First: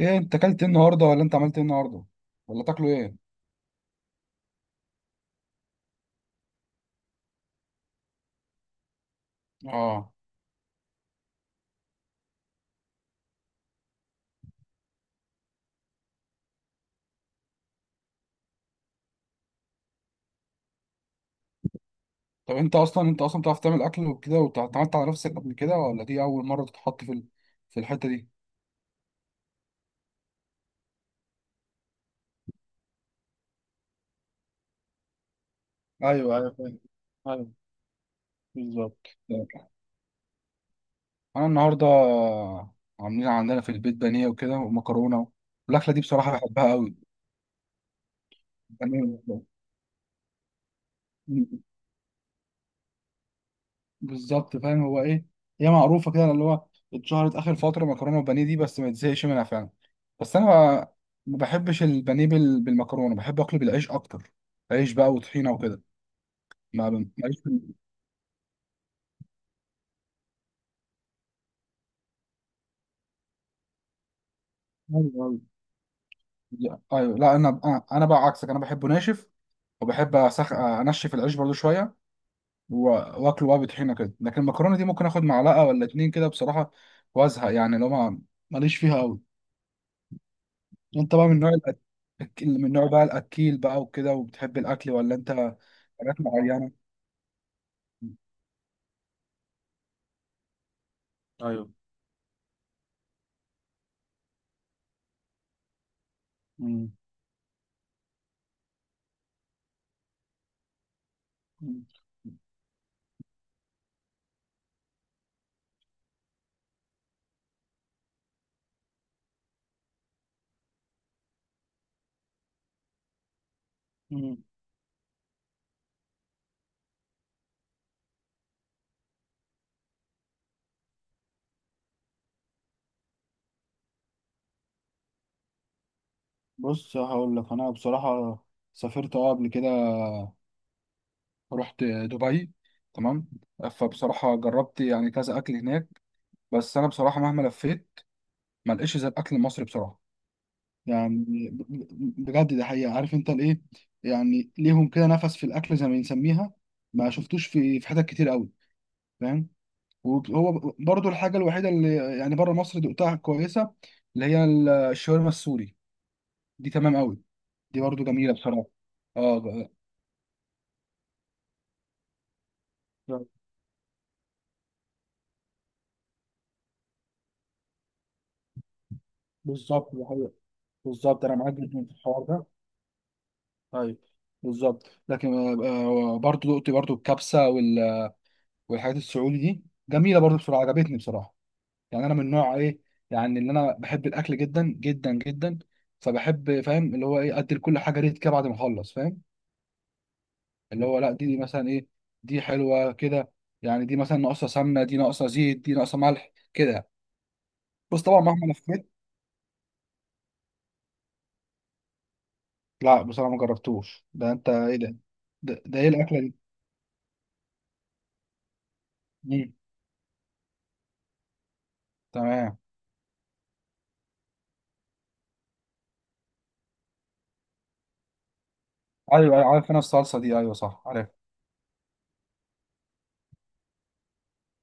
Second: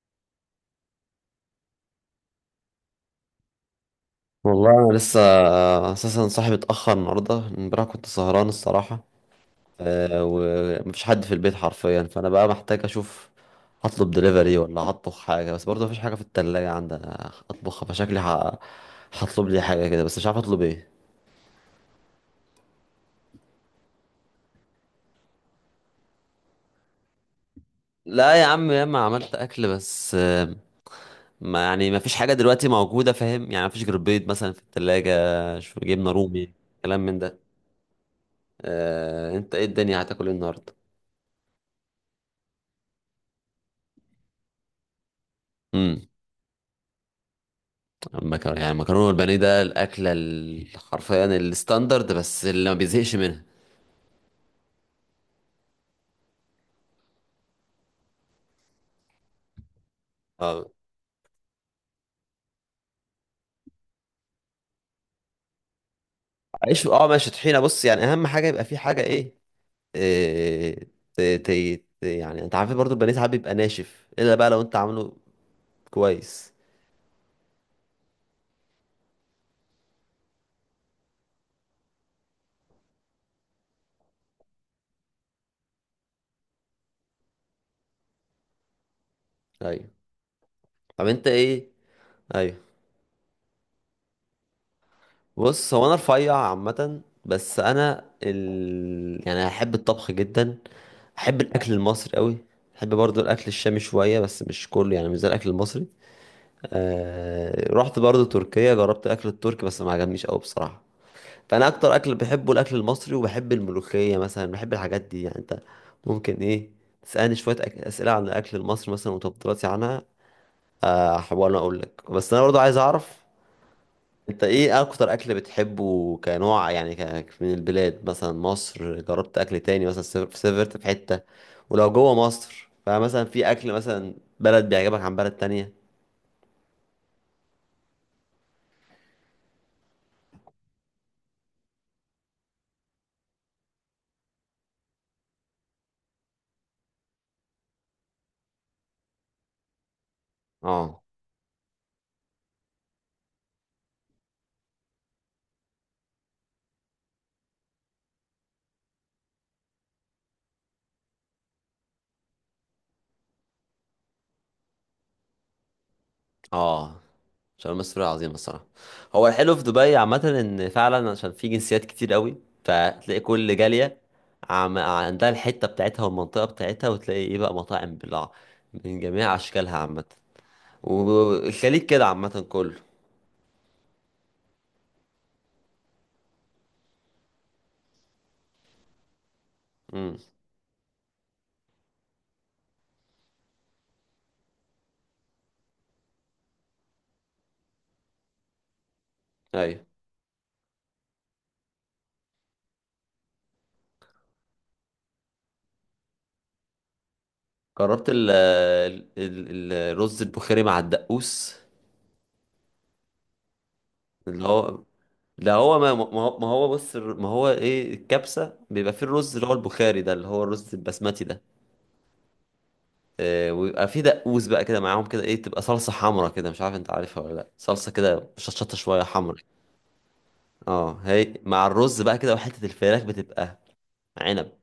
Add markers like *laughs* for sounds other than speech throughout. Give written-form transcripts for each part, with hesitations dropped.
ايه انت اكلت ايه النهارده ولا انت عملت ايه النهارده ولا تاكلوا ايه؟ والله انا لسه اساسا صاحبي اتاخر النهارده، امبارح كنت سهران الصراحه. اه. ومفيش حد في البيت حرفيا، فانا بقى محتاج اشوف هطلب دليفري ولا هطبخ حاجه، بس برضه مفيش حاجه في التلاجة عندي أنا اطبخها، فشكلي هطلب لي حاجه كده، بس مش عارف اطلب ايه. طب انت اصلا بتعرف تعمل اكل وكده واتعملت على نفسك قبل كده، ولا دي اول مره تتحط في الحته دي؟ لا يا عم، ياما عملت اكل، بس ما يعني مفيش حاجه دلوقتي موجوده، فاهم؟ يعني مفيش غير بيض مثلا في التلاجة، شو، جبنه ايوه، ايوه، رومي، فاهم. كلام من ده. ايوه. بالظبط. انت ايه؟ الدنيا هتاكل ايه النهارده؟ انا النهارده عاملين عندنا في البيت بانيه وكده ومكرونه، والاكله دي بصراحه بحبها قوي. المكرونه، يعني المكرونه بانيه. والبانيه، ده الاكله حرفيا الستاندرد، بس اللي ما بيزهقش منها. بالظبط، فاهم هو ايه. هي معروفه كده، اللي هو اتشهرت اخر فتره مكرونه وبانيه دي، بس ما تزهقش منها فعلا. بس انا اه، ما ما بحبش البانيه بالمكرونه، بحب اكله بالعيش اكتر. عيش بقى وطحينه وكده. عيش، ما اه، ب- ماشي، ماليش طحينه، بص يعني اهم حاجه يبقى في حاجه ايه, إيه. ت... ت... يعني انت عارف برضو البانيه ساعات بيبقى ناشف، الا بقى لو انت عامله ايوه، كويس. أيوة. ايوه. لا، انا انا أنا بقى عكسك، انا بحبه ناشف. انشف العيش برضو شويه. و- واكله بقى بطحينه كده، لكن المكرونه دي ممكن اخد معلقه ولا اتنين كده بصراحه، وازهق، يعني لو ما ماليش فيها قوي. ايوه. طب انت انت بقى من نوع ايه؟ ايوه. اللي من نوع بقى الاكيل بقى وكده، وبتحب الاكل، ولا انت بص، هو انا حاجات رفيع معينه؟ عامه، بس انا يعني احب الطبخ جدا. احب ايوه. الاكل المصري قوي. احب برضو الاكل الشامي شويه، بس مش كله، يعني مش زي الاكل المصري. مم. رحت برضو تركيا، جربت الاكل التركي، بس ما عجبنيش قوي بصراحه. فانا مم. اكتر اكل بحبه الاكل المصري، وبحب الملوخيه مثلا، بحب الحاجات دي. يعني انت ممكن ايه تسالني شويه اسئله عن الاكل المصري مثلا وتفضيلاتي عنها. احاول اقول لك، بس انا برضو عايز اعرف مم. انت ايه اكتر اكل بتحبه كنوع؟ يعني من البلاد، مثلا مصر، جربت اكل تاني مثلا؟ سافرت في حته؟ ولو جوه مصر، فمثلا في اكل مثلا بلد بيعجبك عن بلد تانية؟ بص هقول لك، انا بصراحه سافرت قبل كده، رحت دبي، تمام. فبصراحه جربت يعني كذا اكل هناك، بس انا بصراحه مهما لفيت ما لقيتش زي الاكل المصري بصراحه. اه، يعني بجد ده حقيقه، عارف انت الايه، يعني ليهم كده نفس في الاكل زي ما بنسميها، ما شفتوش في حتت كتير قوي، فاهم. وهو برضو الحاجة الوحيدة اللي يعني بره مصر دقتها كويسة، اللي هي الشاورما السوري. دي تمام اه، قوي. عشان دي برضو المسؤولية جميلة عظيمة بصراحة. الصراحة. هو اه الحلو في ب- دبي عامة ان فعلا عشان في جنسيات كتير قوي، فتلاقي كل جالية عندها الحتة بتاعتها والمنطقة بتاعتها، وتلاقي ايه بقى، مطاعم بلع من جميع اشكالها بالظبط، دي عامة. حقيقة. بالظبط، انا معاك والخليج جدا في كده الحوار عامة ده. كله. طيب. بالظبط، لكن برضو دقت برضو الكبسة والحاجات السعودي دي، امم. جميلة برضو بصراحة، عجبتني بصراحة. يعني انا من نوع ايه، يعني اللي انا بحب الاكل جدا جدا جدا، فبحب، فاهم اللي هو ايه، ادي لكل حاجة ريت كده بعد ما اخلص، فاهم. ايوه، اللي هو لا دي مثلا ايه، دي حلوه كده، يعني دي مثلا ناقصه سمنه، دي ناقصه زيت، دي ناقصه ملح كده، بس جربت طبعا مهما لفيت. الرز البخاري مع الدقوس. لا بصراحه ما جربتوش ده، اللي انت ايه هو، ده ده ده, هو، ده ايه ما ما الاكله دي؟ هو ما هو، بص، ما هو ايه الكبسة، بيبقى فيه الرز اللي مم. هو البخاري ده، اللي هو الرز البسمتي ده. تمام. ويبقى في دقوس بقى كده معاهم كده، ايه، تبقى صلصة حمرا كده، مش عارف انت عارفها ولا لا، صلصة كده شطشطة شوية حمرا. ايوه، أيوة، عارف انا الصلصه دي، ايوه صح، اه، عارف. هي مع الرز بقى كده وحتة الفراخ بتبقى عنب.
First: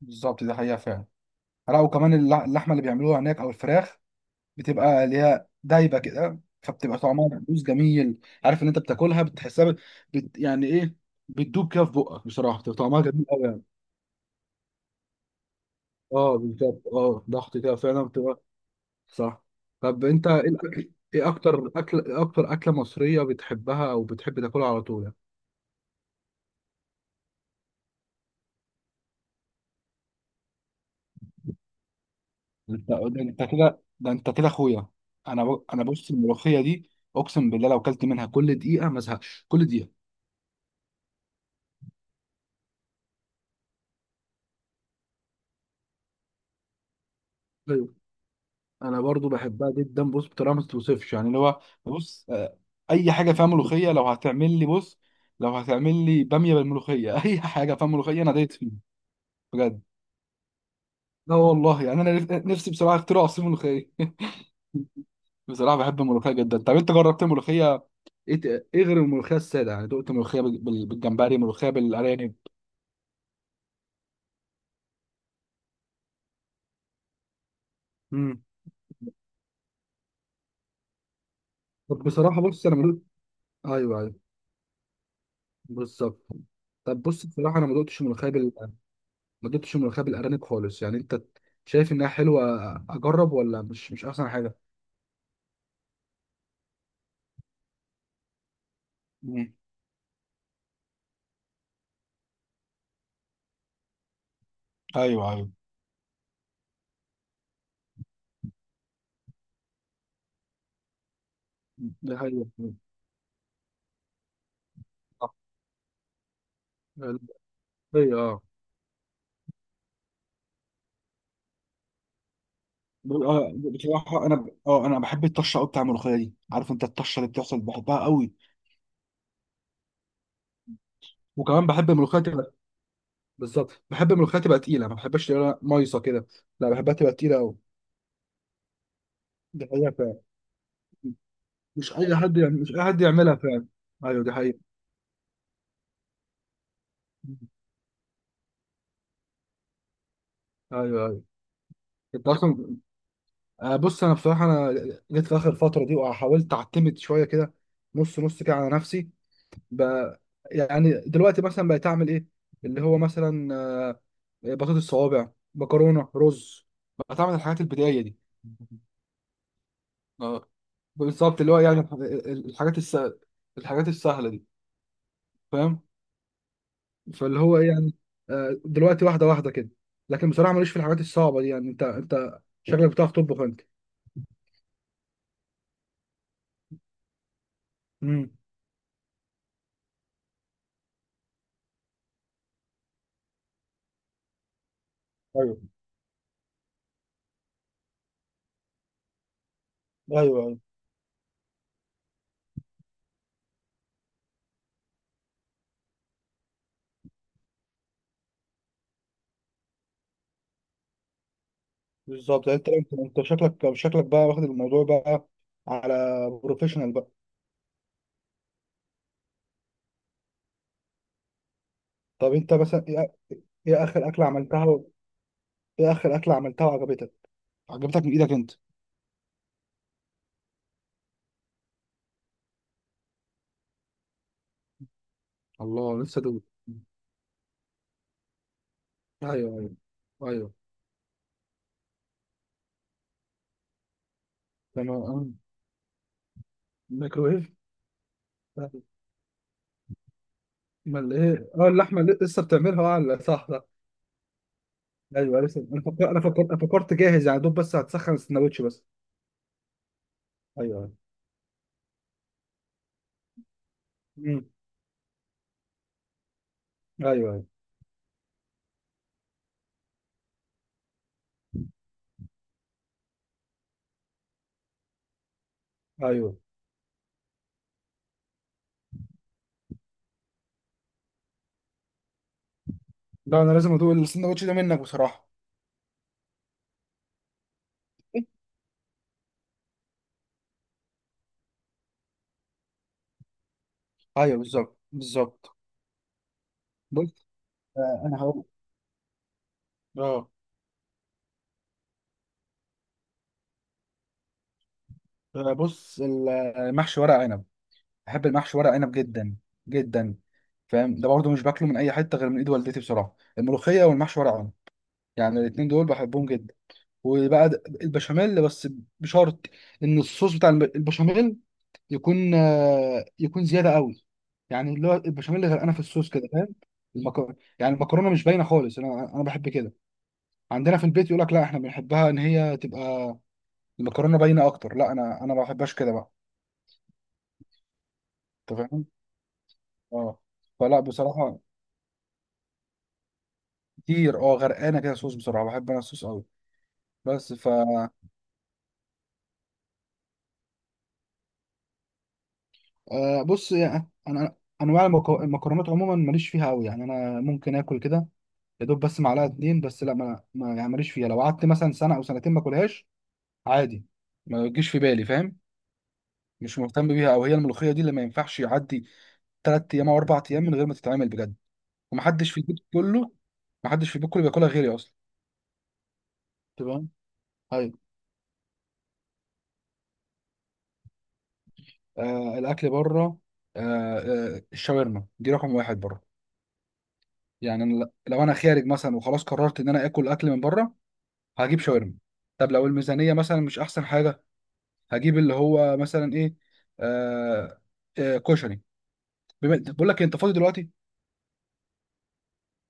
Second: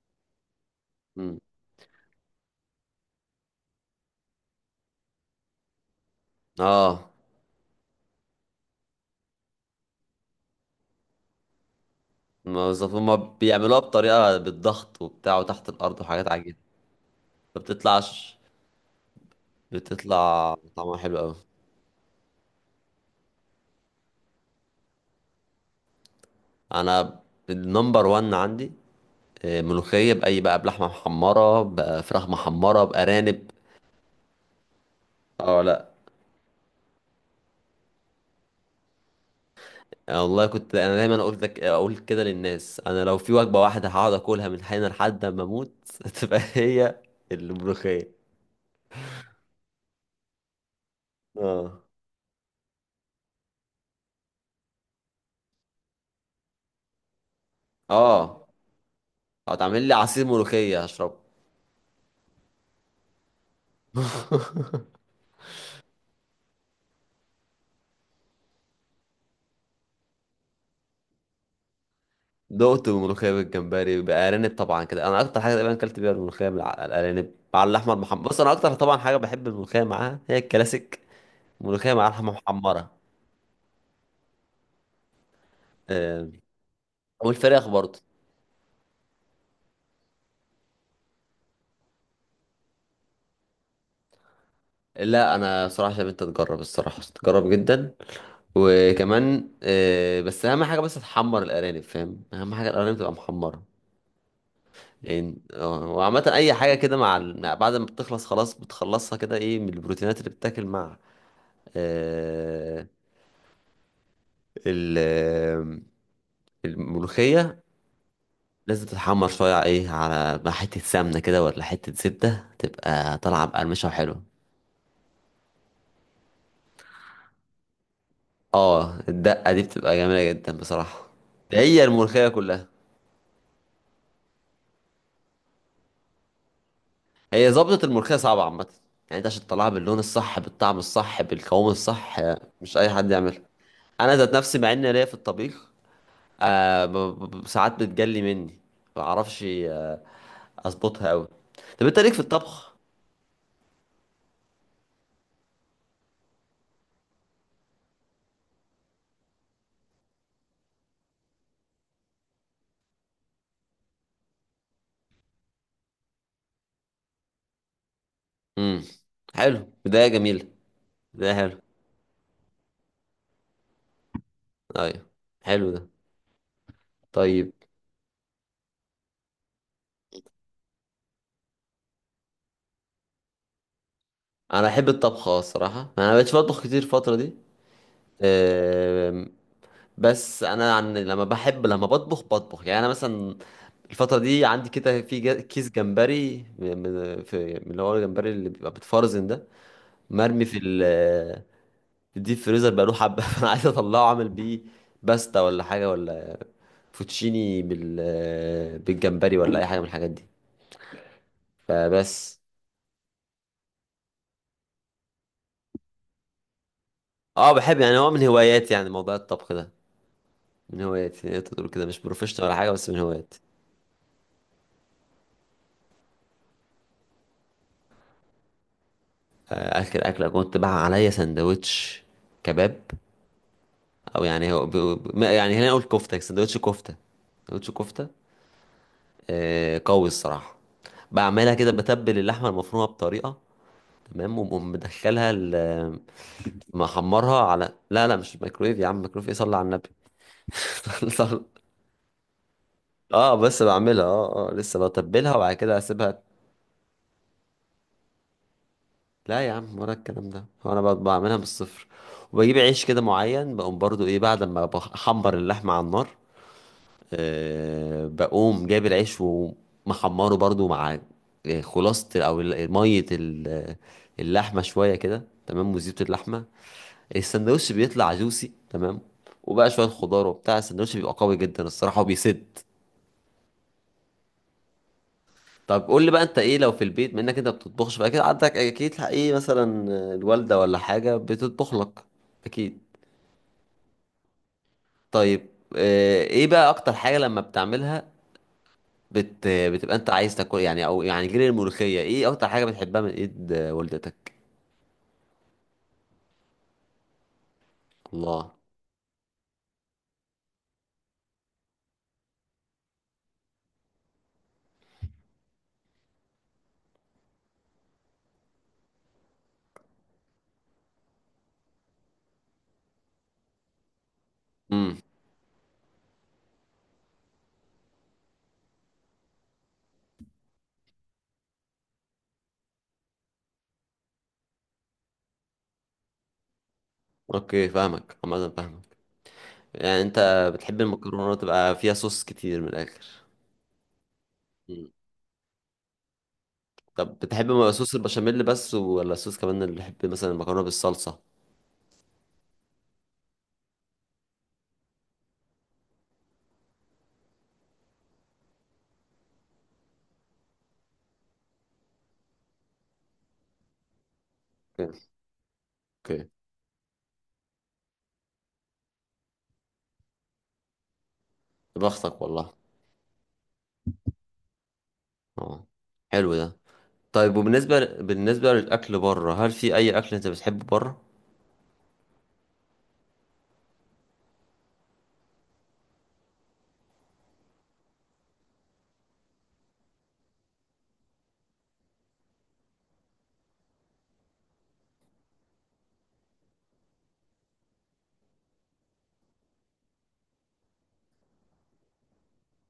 بالظبط، دي حقيقه فعلا. مم. لا، وكمان اللحمه اللي بيعملوها هناك او الفراخ، بتبقى اللي هي دايبه كده، فبتبقى اه، طعمها مقبوس جميل. عارف ان انت بتاكلها بتحسها يعني ايه، بتدوب كده في بقك بصراحه، ما بتبقى بالظبط طعمها هما جميل قوي. بيعملوها بطريقة بالضغط وبتاع، وتحت الأرض وحاجات اه عجيبة. بالظبط، ضغط ما كده فعلا بتطلعش، بتبقى. صح. طب انت ايه بتطلع طعمها حلو أوي. إيه اكتر اكله مصريه بتحبها او بتحب تاكلها على طول يعني؟ أنا النمبر وان عندي ملوخية، بأي بقى، بلحمة محمرة، بفراخ محمرة، انت ده، انت بأرانب. كده، ده انت كده اخويا. اه، انا لا. بص، الملوخيه دي اقسم بالله لو اكلت منها كل دقيقه ما ازهقش كل دقيقه. أنا والله كنت انا دايما اقول لك، اقول كده للناس، انا لو في وجبه واحده هقعد اكلها من حين لحد ما اموت *laughs* تبقى هي ايوه. الملوخيه. انا برضو بحبها جدا، بص بطريقه ما تتوصفش، يعني اللي هو اه، بص. اي حاجه فيها ملوخيه، لو هتعمل لي بص، لو هتعمل لي باميه بالملوخيه *laughs* اي حاجه فيها ملوخيه انا اه، دايت فيها. بجد. هتعمل لي عصير ملوخيه هشربه. لا والله، يعني انا نفسي بصراحه اخترع عصير ملوخيه. *laughs* بصراحه بحب الملوخيه جدا. طب انت جربت ملوخيه ايه غير الملوخيه الساده؟ يعني دقت ملوخيه بالجمبري، ملوخيه بالارانب. دقت ملوخيه بالجمبري، بارانب طبعا، كده انا اكتر حاجه تقريبا اكلت بيها الملوخيه مع الارانب مع اللحمه المحمره. بص امم انا اكتر طبعا حاجه بحب الملوخيه معاها هي الكلاسيك، ملوخيه طب مع لحمه بصراحه، بص انا محمره. ملوك *laughs* ايوه، ايوه، بالظبط. آه، طب بص بصراحه، انا والفراخ ما برضه. دقتش ملوخيه ما دقتش ملوخيه بالارانب خالص، يعني انت شايف انها حلوه؟ اجرب ولا مش احسن حاجه؟ لا، انا صراحه شايف انت تجرب، الصراحه تجرب جدا. وكمان امم. بس اهم حاجه بس تحمر الارانب، فاهم؟ اهم حاجه الارانب تبقى محمره. ايوه، يعني ايوه، اه، وعامه اي حاجه كده مع بعد ما بتخلص خلاص، بتخلصها كده ايه من البروتينات اللي بتتاكل مع ده حقيقي. آه، ال- صح. آه، الملوخية. الملوخيه. اه. لازم تتحمر شويه ايه، على مع حته سمنه كده، ولا حته زبده، تبقى طالعه بقرمشه وحلوه. بصراحة أنا ب... أه أنا بحب الطشة أوي بتاع الملوخية دي، عارف أنت الطشة اللي بتحصل بحبها أوي، اه، الدقه دي بتبقى جميله جدا بصراحه. وكمان هي بحب الملوخية الملوخيه تبقى، كلها. بالظبط، بحب الملوخية تبقى تقيلة، ما بحبهاش تبقى مايصة كده، لا بحبها تبقى تقيلة هي أوي، ظبطة الملوخية صعبة عامة. يعني انت عشان دي تطلعها حقيقة باللون فعلا، الصح بالطعم الصح بالقوام مش أي الصح، حد، يعني مش مش أي اي حد حد يعملها يعملها. فعلا. انا أيوه، دي ذات نفسي حقيقة. مع اني ليا في الطبيخ، آه ب- ساعات بتجلي مني. ما بعرفش أيوه، اظبطها أيوه. قوي. طب انت ليك في أنت الطبخ؟ أصلا بص، أنا بصراحة، أنا جيت في آخر فترة دي وحاولت أعتمد شوية كده، نص نص كده على نفسي بقى. يعني دلوقتي مثلا بقيت اعمل ايه، اللي هو مثلا بطاطس صوابع، مكرونه، رز، بقيت اعمل الحاجات البدائيه دي. امم. حلو، بداية جميلة. اه بداية بالظبط، اللي هو حلوة. يعني الحاجات الس... الحاجات السهله دي، ايوه، حلو فاهم. ده. فاللي طيب. هو إيه يعني، دلوقتي واحده واحده كده، لكن بصراحه ماليش في الحاجات الصعبه دي، يعني انت شكلك بتعرف تطبخ انت. انا احب الطبخ، اه الصراحة انا مبقتش بطبخ كتير الفترة دي. امم. آم، بس انا عن لما بحب، لما بطبخ بطبخ، يعني انا مثلا الفترة دي عندي كده في ايوه، كيس جمبري، في من اللي هو الجمبري اللي بيبقى بيتفرزن ده، ايوه، مرمي ايوه، في الديب فريزر بقاله حبة *laughs* فأنا عايز أطلعه، أعمل بيه باستا ولا حاجة، ولا فوتشيني بالجمبري، ولا أي حاجة من الحاجات دي فبس. بالظبط. يعني انت شكلك بقى واخد الموضوع بقى على بروفيشنال بقى. اه، بحب يعني، هو من هواياتي يعني، موضوع الطبخ ده من هواياتي يعني. تقدر تقول كده مش طب بروفيشنال انت ولا حاجة، مثلا، بس من هواياتي. ايه اخر اكله عملتها و... ايه اخر اكله عملتها وعجبتك، عجبتك من ايدك انت؟ آه، آخر أكلة كنت بقى عليا سندوتش كباب، أو يعني هو يعني هنا نقول الله كفتة، لسه دوب. سندوتش كفتة. سندوتش كفتة ايوه، ايوه، قوي ايوه، الصراحة. بعملها كده، بتبل اللحمة المفرومة بطريقة تمام، وبقوم لما مدخلها محمرها ميكروويف. على، لا لا مش ميكرويف يا عم، ميكرويف ايه، صلي على النبي. امال *laughs* صلي- ايه، اللحمه اللي لسه بتعملها، اه، لا، اه، صح صح. بس بعملها، اه، اه، لسه بتبلها ايوه وبعد لسه، كده انا فكرت انا اسيبها. فكرت فكرت جاهز يعني دوب، بس هتسخن السندوتش بس. لا يا عم، ولا الكلام ده، هو انا ايوه. بعملها من الصفر، وبجيب عيش كده معين، بقوم برضو ايه بعد امم. ما بحمر اللحمة على النار، ايوه، ايوه، بقوم جايب العيش ومحمره برضو مع خلاصة، او مية اللحمة شوية كده تمام، وزيت ايوه. اللحمة. السندوتش بيطلع جوسي تمام، وبقى شوية خضار وبتاع، السندوتش بيبقى قوي جدا الصراحة وبيسد. لا، انا لازم ادوق السندوتش ده منك بصراحه. طب قول لي بقى انت ايه لو في البيت منك، انت بتطبخش بقى كده؟ عندك اكيد ايه، مثلا الوالدة ولا حاجة بتطبخ لك. اكيد. ايوه، بالظبط، طيب. بالظبط. ايه بقى اكتر حاجة بص، لما بتعملها انا هقول. بتبقى انت اه عايز تاكل يعني؟ او يعني غير الملوخية ايه اكتر حاجة بتحبها من ايد والدتك؟ بص، المحشي ورق عنب، بحب الله. المحشي ورق عنب جدا جدا. فاهم، ده برضه مش باكله من اي حته غير من ايد والدتي بصراحه، الملوخيه والمحشي ورق عنب، يعني الاتنين دول بحبهم جدا. وبقى البشاميل بس، بشرط ان الصوص بتاع البشاميل يكون زياده قوي، يعني اللي هو امم. البشاميل غرقانه في الصوص كده، فاهم. المكرونه، يعني المكرونه مش باينه خالص، انا بحب كده. عندنا في البيت يقول لك لا احنا بنحبها ان هي تبقى المكرونه باينه اكتر، لا انا ما بحبهاش كده بقى. اوكي، فاهمك عامة، انت فاهم. فاهمك. يعني اه. انت بتحب فلا المكرونة بصراحه تبقى فيها صوص كتير من الاخر. كتير، غرقانه مم. كده صوص بسرعه، بحب انا الصوص قوي. طب بس ف بتحب صوص البشاميل بس، ولا الصوص كمان، اللي بيحب مثلا المكرونة بالصلصة؟ آه، بص، يعني انا انواع المكرونات عموما ماليش فيها قوي، يعني انا ممكن اكل كده يا دوب بس معلقه اتنين بس. لا يعني ماليش فيها، لو قعدت مثلا سنه او سنتين ما اكلهاش عادي، ما تجيش في اوكي، بالي، فاهم. اوكي. مش مهتم بيها، او هي الملوخيه دي اللي ما ينفعش يعدي 3 ايام او 4 ايام من غير ما تتعمل بجد. بختك ومحدش في والله. البيت كله، محدش في البيت كله بياكلها غيري اصلا. اه، حلو ده. تمام. طيب، طيب. وبالنسبة للأكل بره، هل في أي أكل أنت بتحبه بره؟ الاكل بره. آه الشاورما دي رقم واحد بره. يعني أنا لو انا خارج مثلا وخلاص قررت ان انا اكل اكل من بره، هجيب شاورما. طب لو الميزانيه مثلا مش احسن حاجه، هجيب اللي هو مثلا ايه، آه كشري. بقول لك إيه، انت فاضي دلوقتي؟